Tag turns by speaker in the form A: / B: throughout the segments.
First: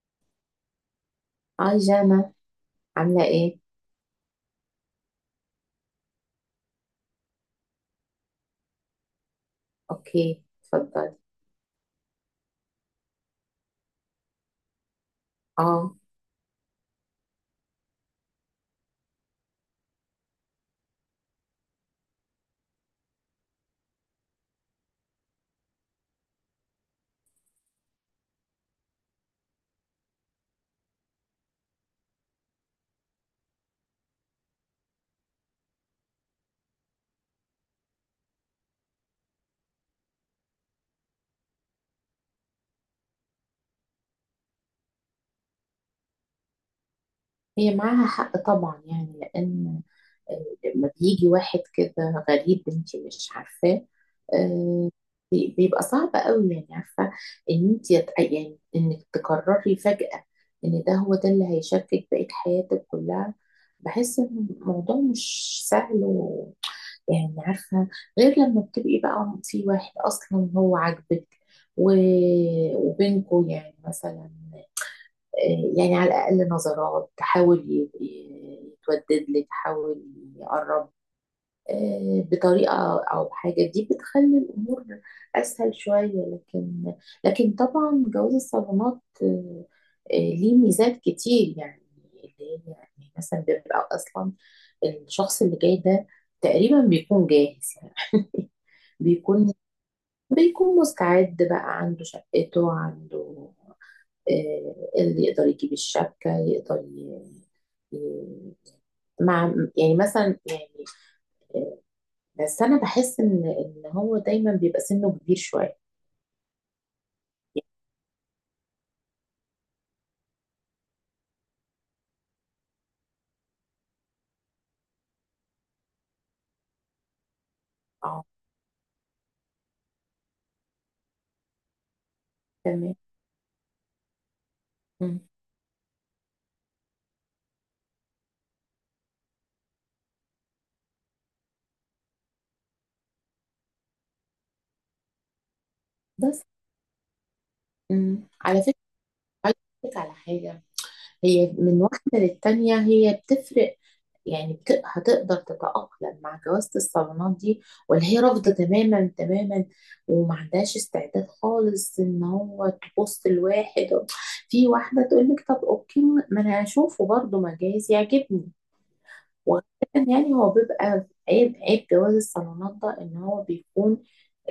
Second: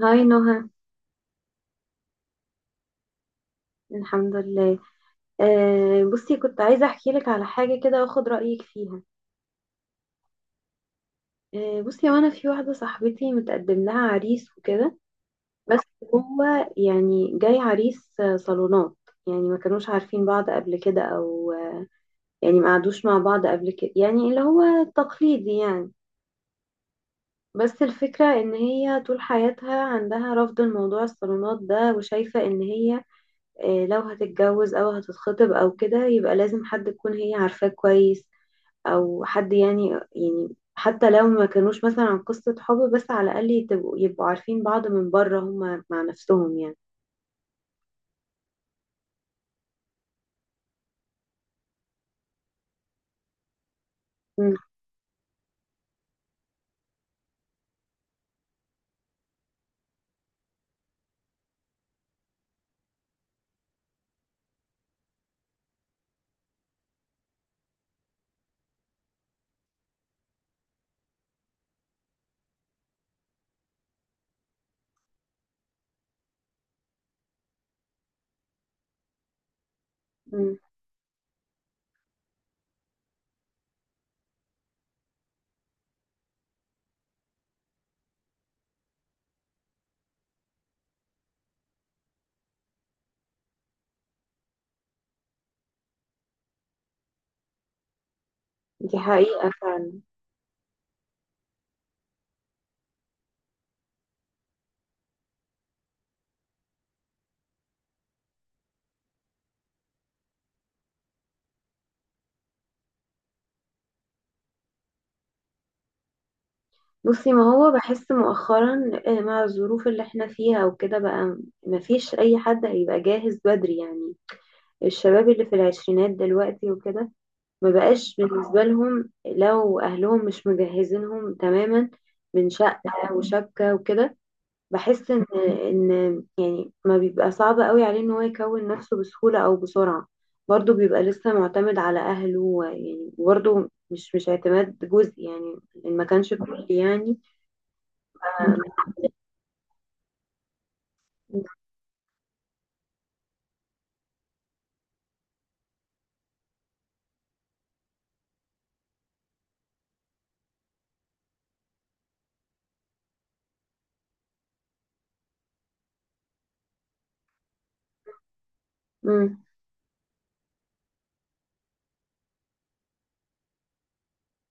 A: هاي نهى.
B: اه جانا، عاملة ايه؟
A: الحمد لله. بصي، كنت عايزة أحكي لك على حاجة كده وأخد رأيك فيها.
B: اوكي، اتفضلي.
A: بصي، وأنا في واحدة صاحبتي متقدم لها عريس وكده. بس
B: اه
A: هو يعني جاي عريس، صالونات. يعني ما كانوش عارفين بعض قبل كده أو يعني ما قعدوش مع بعض قبل كده، يعني اللي هو التقليدي يعني. بس الفكرة إن هي طول حياتها عندها رفض الموضوع الصالونات ده، وشايفة إن هي لو هتتجوز أو هتتخطب أو كده يبقى لازم حد تكون هي عارفاه كويس، او حد يعني. يعني حتى لو ما كانوش مثلا عن قصة حب، بس على الاقل يبقوا عارفين بعض من بره، هما مع نفسهم يعني.
B: هي معاها حق طبعا، يعني لان لما بيجي واحد كده غريب انت مش عارفاه،
A: مم.
B: آه، بيبقى صعب قوي يعني، عارفة ان انت يعني انك تقرري فجأة ان ده هو ده اللي هيشاركك بقية حياتك كلها. بحس ان الموضوع مش سهل يعني، عارفة، غير لما بتبقي بقى في واحد أصلا هو عاجبك و... وبينكوا يعني مثلا، يعني على الأقل نظرات تحاول يتودد لك، تحاول
A: مم.
B: يقرب بطريقة، أو بحاجة دي بتخلي الأمور أسهل شوية. لكن، لكن طبعا جواز الصالونات ليه ميزات كتير يعني، اللي هي يعني مثلا بيبقى أصلا الشخص اللي جاي ده تقريبا بيكون جاهز،
A: دي حقيقة
B: بيكون
A: فعلا.
B: بيكون مستعد بقى، عنده شقته، عنده اللي يقدر يجيب الشبكة، يقدر ي- مع يعني مثلا يعني آه، بس أنا بحس إن هو دايما بيبقى سنه كبير شوية.
A: بصي، ما هو بحس مؤخرا مع الظروف اللي احنا فيها وكده بقى، ما فيش اي حد هيبقى جاهز بدري يعني. الشباب اللي في العشرينات دلوقتي وكده، ما بقاش
B: اه،
A: بالنسبة لهم لو اهلهم مش مجهزينهم تماما من
B: تمام.
A: شقة وشبكة وكده. بحس
B: مم.
A: ان يعني ما بيبقى صعب قوي عليه ان هو يكون نفسه بسهولة او بسرعة. برضه بيبقى لسه معتمد على اهله يعني برضه مش اعتماد جزئي يعني، إن ما كانش
B: بس.
A: كلي يعني.
B: مم، على فكرة، عايزة أقولك على حاجة. هي من واحدة للتانية هي بتفرق، يعني هتقدر تتأقلم مع جوازة الصالونات دي، ولا هي رافضة تماما تماما وما عندهاش استعداد خالص ان هو تبص لواحد. في واحدة تقول لك طب اوكي، ما انا هشوفه برضه ما جايز يعجبني.
A: امم.
B: وغالبا يعني هو بيبقى عيب، عيب جواز الصالونات ده ان هو بيكون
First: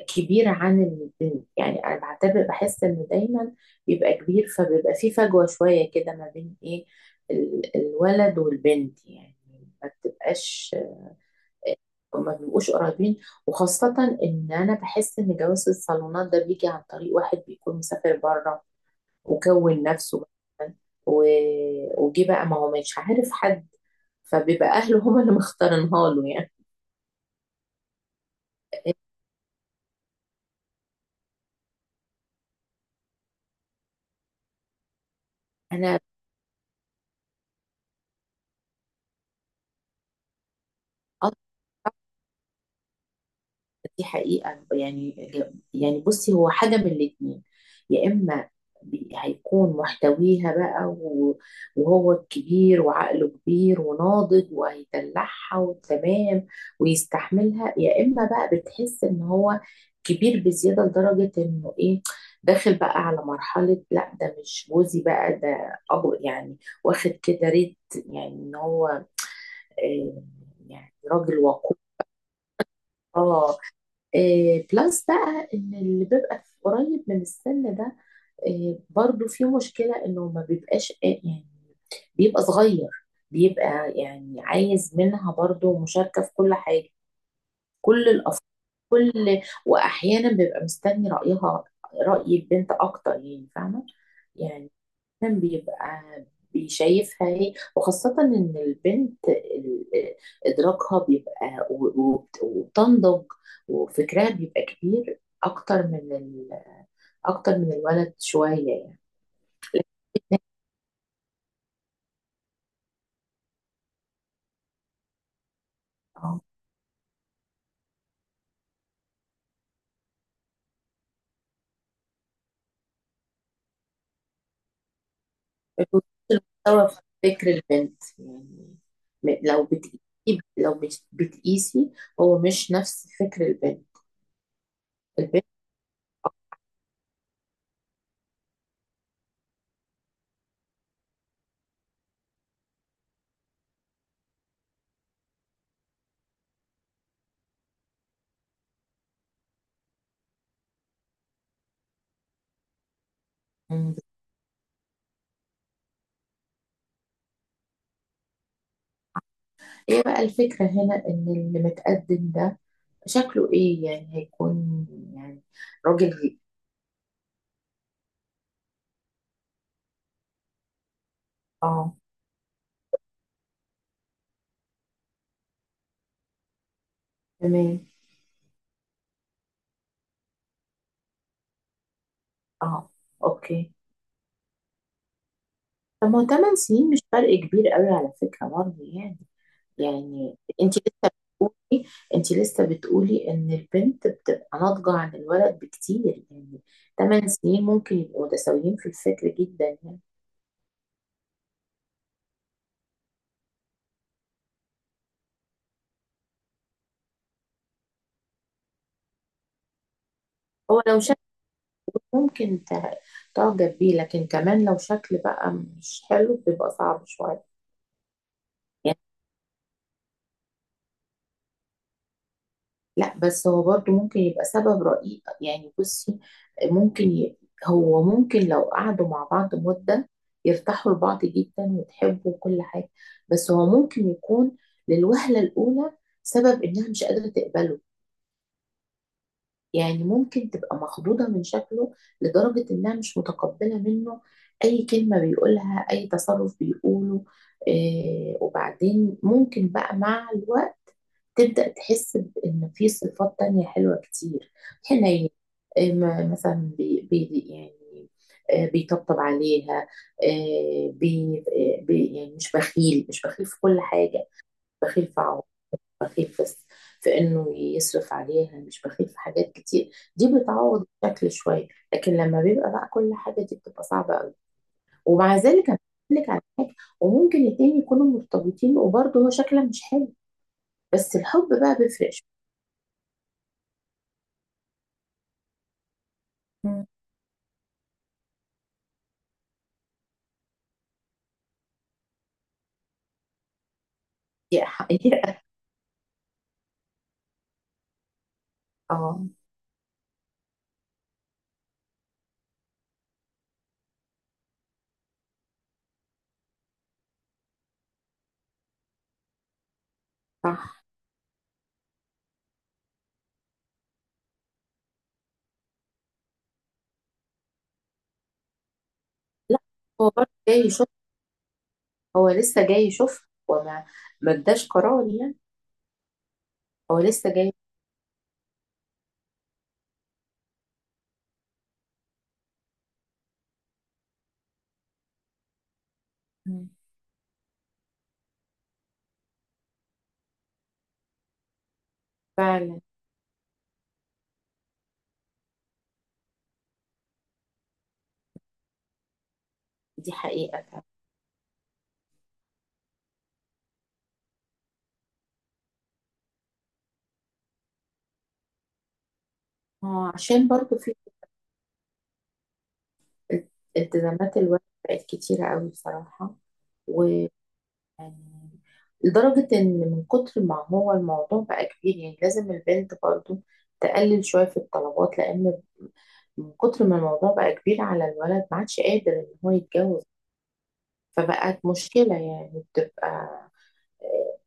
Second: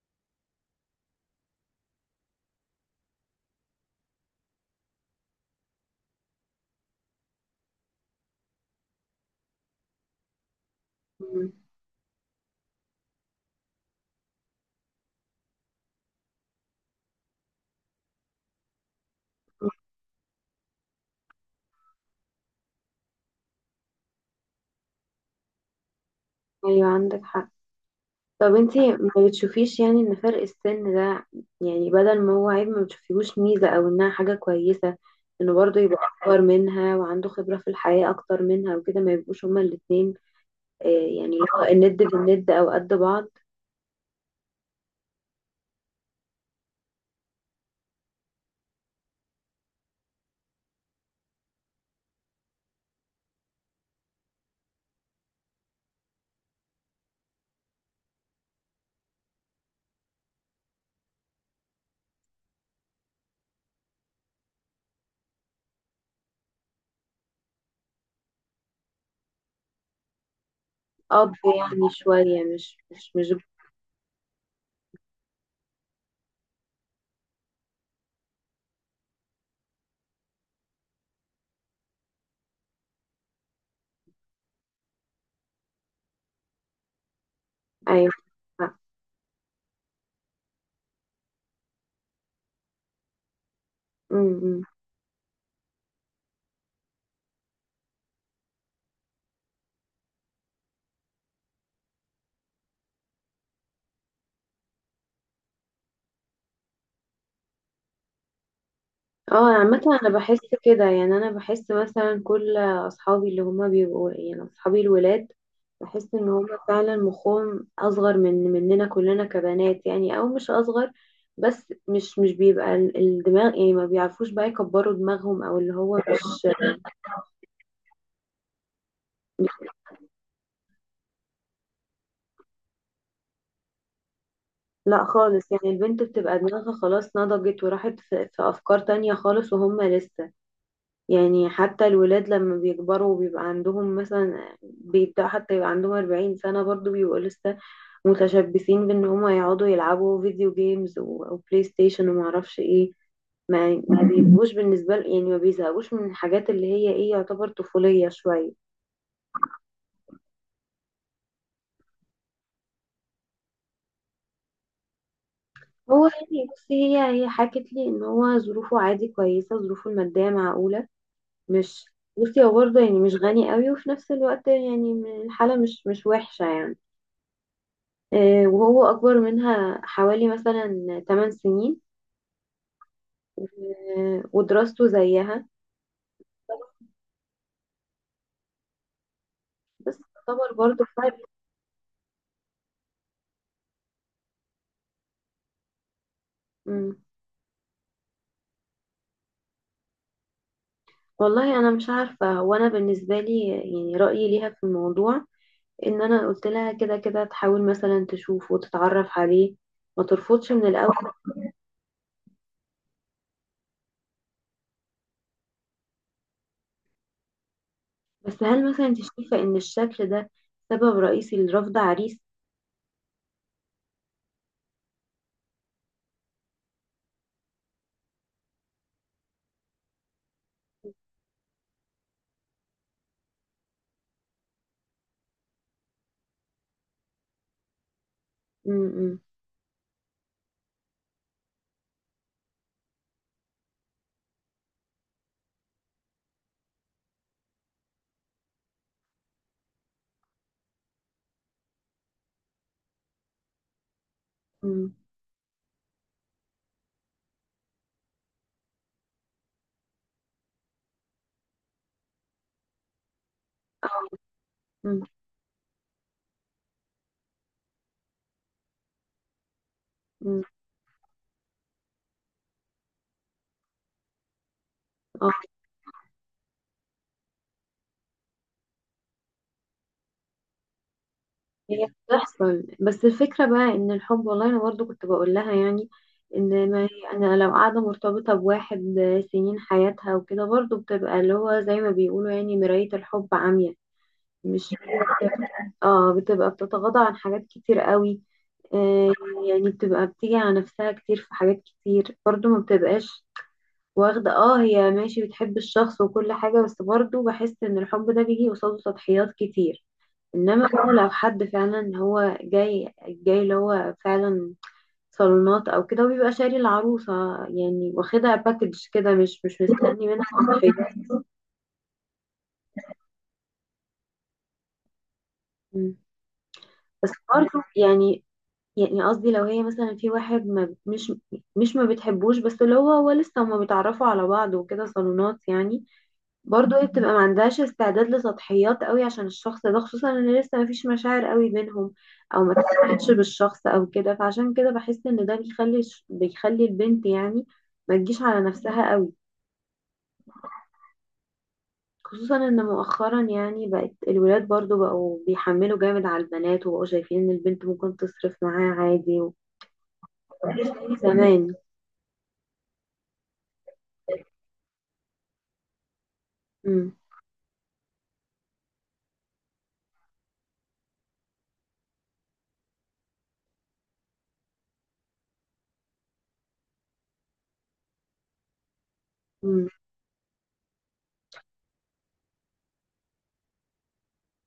B: كبيرة عن البنت. يعني أنا بعتبر، بحس إن دايما بيبقى كبير، فبيبقى في فجوة شوية كده ما بين إيه، الولد والبنت يعني، ما بتبقاش، ما بيبقوش قريبين. وخاصة إن أنا بحس إن جواز الصالونات ده بيجي عن طريق واحد بيكون مسافر بره وكون نفسه مثلا و... وجه بقى، ما هو مش عارف حد، فبيبقى أهله هما اللي مختارينها له يعني.
A: ايوه عندك حق. طب انتي ما بتشوفيش يعني ان فرق السن ده، يعني بدل ما هو عيب ما بتشوفيهوش ميزة او انها حاجة كويسة؟ انه برضه يبقى
B: أنا
A: اكبر منها وعنده خبرة في الحياة اكتر منها وكده، ما يبقوش هما الاتنين يعني اللي هو الند بالند او قد بعض.
B: دي حقيقة يعني. يعني بصي، هو حاجة من الاتنين: يا إما هيكون محتويها بقى وهو الكبير وعقله كبير وناضج وهيدلعها وتمام ويستحملها، يا إما بقى بتحس إن هو كبير بزيادة لدرجة إنه إيه، داخل بقى على مرحلة، لا ده مش جوزي بقى، ده أبو يعني، واخد كده ريت يعني إن هو آه، يعني
A: اب
B: راجل
A: يعني شوية مش.
B: وقور. بلس بقى ان اللي بيبقى قريب من السن ده برضو في مشكلة انه ما بيبقاش يعني بيبقى صغير، بيبقى يعني عايز منها برضو مشاركة في كل حاجة، كل
A: ايوه.
B: الأف كل واحيانا بيبقى مستني رأيها، رأي البنت اكتر يعني، فاهمة
A: امم.
B: يعني. دايماً بيبقى بيشايفها هي، وخاصة إن البنت إدراكها بيبقى وبتنضج وفكرها بيبقى كبير أكتر من أكتر من الولد شوية يعني.
A: اه، عامة انا بحس كده يعني، انا بحس مثلا كل اصحابي اللي هما بيبقوا يعني اصحابي الولاد، بحس ان
B: اه،
A: هما فعلا مخهم اصغر من مننا كلنا كبنات يعني، او مش اصغر، بس مش بيبقى الدماغ، يعني ما بيعرفوش بقى يكبروا دماغهم او اللي هو
B: بتوصل
A: مش.
B: المستوى في فكر البنت يعني. لو بتقيسي، لو بتقيسي، هو مش نفس فكر البنت.
A: لا
B: البنت
A: خالص، يعني البنت بتبقى دماغها خلاص نضجت وراحت في أفكار تانية خالص، وهم لسه. يعني حتى الولاد لما بيكبروا وبيبقى عندهم مثلا، بيبدأ حتى يبقى عندهم 40 سنة، برضو بيبقوا لسه متشبثين بإن هما يقعدوا يلعبوا فيديو جيمز وبلاي ستيشن ومعرفش ايه. ما
B: مم.
A: ما بيبقوش بالنسبة يعني، ما بيزهقوش من الحاجات اللي هي ايه يعتبر طفولية شوية.
B: إيه بقى الفكرة هنا، إن اللي متقدم ده شكله ايه؟ يعني هيكون يعني
A: هو
B: راجل.
A: يعني بصي، هي حكت لي ان هو ظروفه عادي كويسة، ظروفه المادية معقولة، مش.
B: اه،
A: بصي هو برضه يعني مش غني قوي، وفي نفس الوقت يعني الحالة مش وحشة يعني.
B: تمام.
A: وهو أكبر منها حوالي مثلا 8 سنين.
B: اه، اوكي.
A: ودراسته زيها.
B: طب ما هو 8 سنين مش فرق كبير قوي على فكرة برضه يعني.
A: بس
B: يعني
A: تعتبر
B: انت
A: برضه
B: لسه
A: فرق.
B: بتقولي انت لسه بتقولي ان البنت بتبقى ناضجة عن الولد بكتير يعني.
A: مم.
B: 8 سنين ممكن يبقوا متساويين في الفكر جدا يعني.
A: والله أنا مش عارفة. هو أنا بالنسبة لي يعني رأيي ليها في الموضوع، إن أنا قلت لها كده كده تحاول مثلا تشوف وتتعرف عليه، ما ترفضش من
B: هو
A: الأول.
B: لو شكل، ممكن تع- تعجب بيه، لكن كمان لو شكل بقى مش حلو بيبقى صعب شوية.
A: بس هل مثلا أنت شايفة إن الشكل ده سبب رئيسي لرفض عريس؟
B: لا، بس هو برضو ممكن يبقى سبب رئيسي يعني. بصي، ممكن ي... هو ممكن لو قعدوا مع بعض مدة يرتاحوا لبعض جدا وتحبوا وكل حاجة، بس هو ممكن يكون للوهلة الأولى سبب إنها مش قادرة تقبله.
A: مم.
B: يعني ممكن تبقى مخضوضة من شكله لدرجة إنها مش متقبلة منه أي كلمة بيقولها، أي تصرف بيقوله إيه. وبعدين ممكن بقى مع الوقت تبدأ تحس بإن في صفات تانية حلوة كتير،
A: مم.
B: حنين، مثلا بي يعني بيطبطب عليها، آه، بي آه، بي يعني مش بخيل، مش بخيل في كل حاجة،
A: مم.
B: بخيل في عمره، بخيل في في إنه يصرف عليها، مش بخيل في حاجات كتير، دي
A: مم.
B: بتعوض الشكل شوية. لكن لما بيبقى بقى كل حاجة دي بتبقى صعبة قوي. ومع
A: اه
B: ذلك أنا بقول لك على حاجة، وممكن الاتنين يكونوا مرتبطين وبرضه هو شكلها مش حلو، بس الحب بقى
A: هي
B: بيفرق.
A: بتحصل، بس الفكرة بقى ان الحب. والله انا برضو كنت بقول لها يعني، ان ما هي انا لو قاعدة مرتبطة بواحد سنين حياتها وكده، برضو بتبقى اللي هو زي ما بيقولوا يعني مراية الحب عمياء،
B: هي
A: مش
B: حقيقة.
A: اه، بتبقى بتتغاضى عن حاجات كتير قوي. آه.
B: اه،
A: يعني بتبقى بتيجي على نفسها كتير في حاجات كتير، برضو ما بتبقاش واخدة. اه، هي ماشي بتحب الشخص وكل حاجة، بس برضو بحس ان الحب ده بيجي قصاده تضحيات كتير. انما
B: صح.
A: بقى لو حد فعلا هو جاي جاي اللي هو فعلا صالونات او كده وبيبقى شاري العروسة، يعني واخدها باكج كده، مش
B: لا،
A: مش مستني
B: هو
A: منها
B: برضه جاي
A: حاجة.
B: يشوف، هو لسه جاي يشوف، هو ما اداش قرار يعني،
A: مم.
B: هو
A: بس
B: لسه جاي.
A: برضه يعني، يعني قصدي لو هي مثلا في واحد ما، مش ما بتحبوش، بس اللي هو لسه هما بيتعرفوا على بعض وكده صالونات يعني.
B: مم.
A: برضو هي بتبقى ما عندهاش استعداد لسطحيات قوي عشان الشخص ده، خصوصا ان لسه ما فيش مشاعر قوي بينهم، او ما
B: فعلا،
A: تفهمش بالشخص او كده، فعشان كده بحس ان ده بيخلي بيخلي البنت يعني، ما تجيش على نفسها قوي.
B: دي حقيقة فعلا.
A: خصوصا ان مؤخرا يعني بقت الولاد برضو بقوا بيحملوا جامد على البنات، وبقوا شايفين ان البنت ممكن تصرف معاه عادي و
B: اه، عشان
A: مش
B: برضه
A: زي
B: في
A: زمان.
B: التزامات الولد بقت كتيرة قوي بصراحة.
A: امم.
B: ويعني لدرجة إن من كتر ما هو الموضوع بقى كبير، يعني لازم البنت برضه تقلل شوية في الطلبات، لأن من كتر ما الموضوع بقى كبير على الولد ما عادش قادر إن هو
A: امم.
B: يتجوز. فبقت مشكلة يعني، بتبقى آه،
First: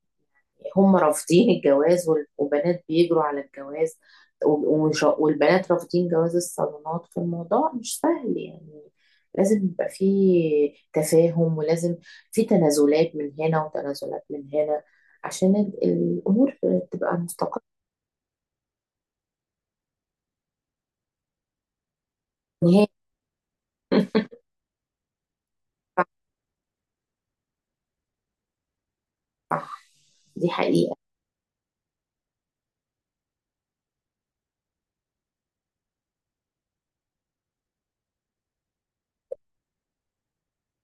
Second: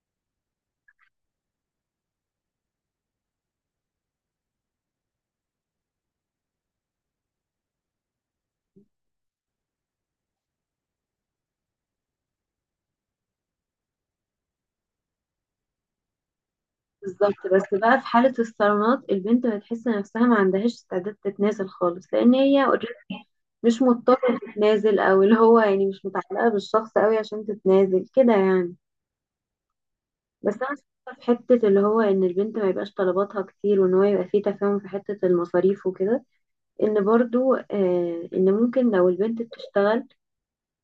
B: هم رافضين الجواز وبنات بيجروا على الجواز، والبنات رافضين جواز الصالونات، فالموضوع مش سهل يعني. لازم يبقى فيه تفاهم، ولازم في تنازلات من هنا وتنازلات من هنا عشان الأمور تبقى
A: بالظبط.
B: مستقرة.
A: بس بقى في حالة الصالونات، البنت بتحس نفسها ما عندهاش استعداد تتنازل خالص، لأن هي مش
B: نهائي.
A: مضطرة تتنازل، او اللي هو يعني مش متعلقة بالشخص قوي عشان تتنازل كده يعني.
B: صح، دي
A: بس انا
B: حقيقة.
A: شايفة في حتة اللي هو ان البنت ما يبقاش طلباتها كتير، وان هو يبقى فيه تفاهم في حتة المصاريف وكده، ان برضو ان ممكن لو البنت بتشتغل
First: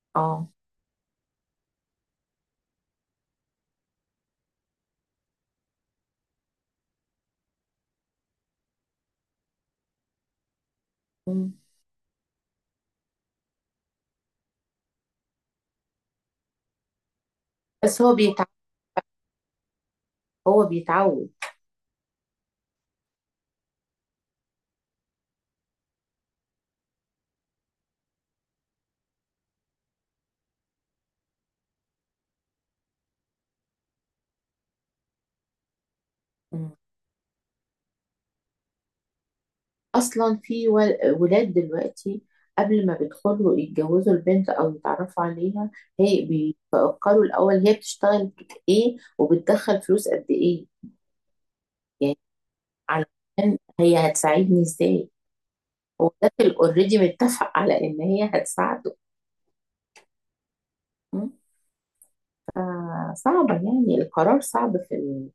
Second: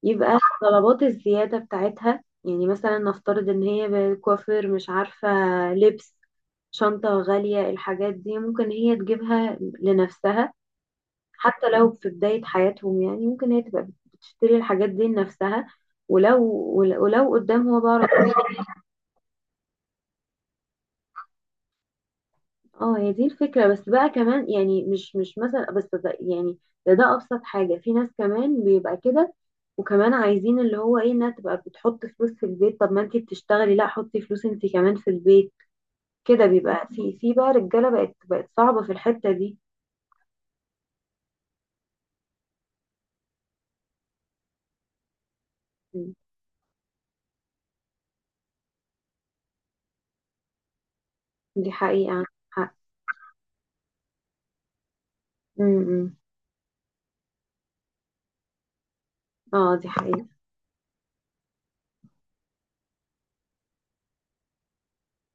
A: يبقى
B: اه.
A: طلبات الزيادة بتاعتها. يعني مثلا نفترض ان هي كوافير، مش عارفة، لبس، شنطة غالية، الحاجات دي ممكن هي تجيبها لنفسها،
B: مم.
A: حتى لو في بداية حياتهم. يعني ممكن هي تبقى بتشتري الحاجات دي لنفسها. ولو ولو قدام هو بقى
B: بس هو بيتعود، هو بيتعود.
A: اه هي دي الفكرة، بس بقى كمان يعني مش مثلا، بس ده يعني ده أبسط حاجة. في ناس كمان بيبقى كده، وكمان عايزين اللي هو ايه، انها تبقى بتحط فلوس في البيت. طب ما انتي بتشتغلي، لا حطي فلوس انتي كمان في البيت. كده بيبقى في بقى رجالة بقت بقت صعبة في الحتة دي.
B: اصلا في ولاد دلوقتي قبل ما بيدخلوا يتجوزوا البنت او يتعرفوا عليها،
A: م.
B: هي بيفكروا الاول هي بتشتغل ايه، وبتدخل فلوس قد ايه
A: دي حقيقة،
B: يعني.
A: عندك حق.
B: علشان هي هتساعدني ازاي؟
A: م-
B: هو
A: م.
B: ده اوريدي متفق على ان هي هتساعده.
A: اه، دي حقيقة.
B: م؟ فصعبة، يعني القرار صعب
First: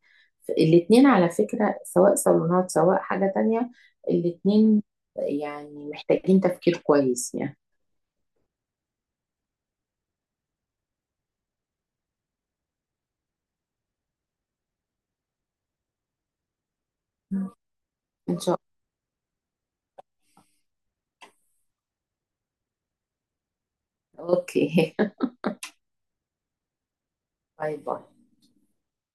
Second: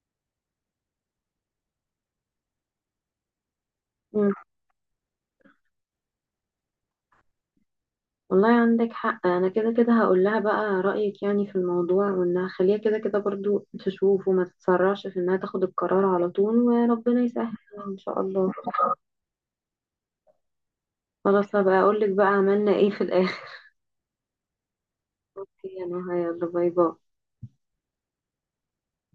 B: في الاتنين على فكرة، سواء صالونات سواء حاجة تانية،
A: م.
B: الاتنين يعني محتاجين تفكير كويس يعني.
A: والله عندك حق. انا كده كده هقول لها بقى رأيك يعني في الموضوع، وان هخليها كده كده برضو تشوف وما تتسرعش في انها تاخد القرار على طول، وربنا يسهل يعني ان شاء
B: ان
A: الله.
B: شاء
A: خلاص، هبقى اقول لك بقى عملنا ايه في الاخر.
B: الله. اوكي،
A: يلا يلا، باي باي.
B: باي باي.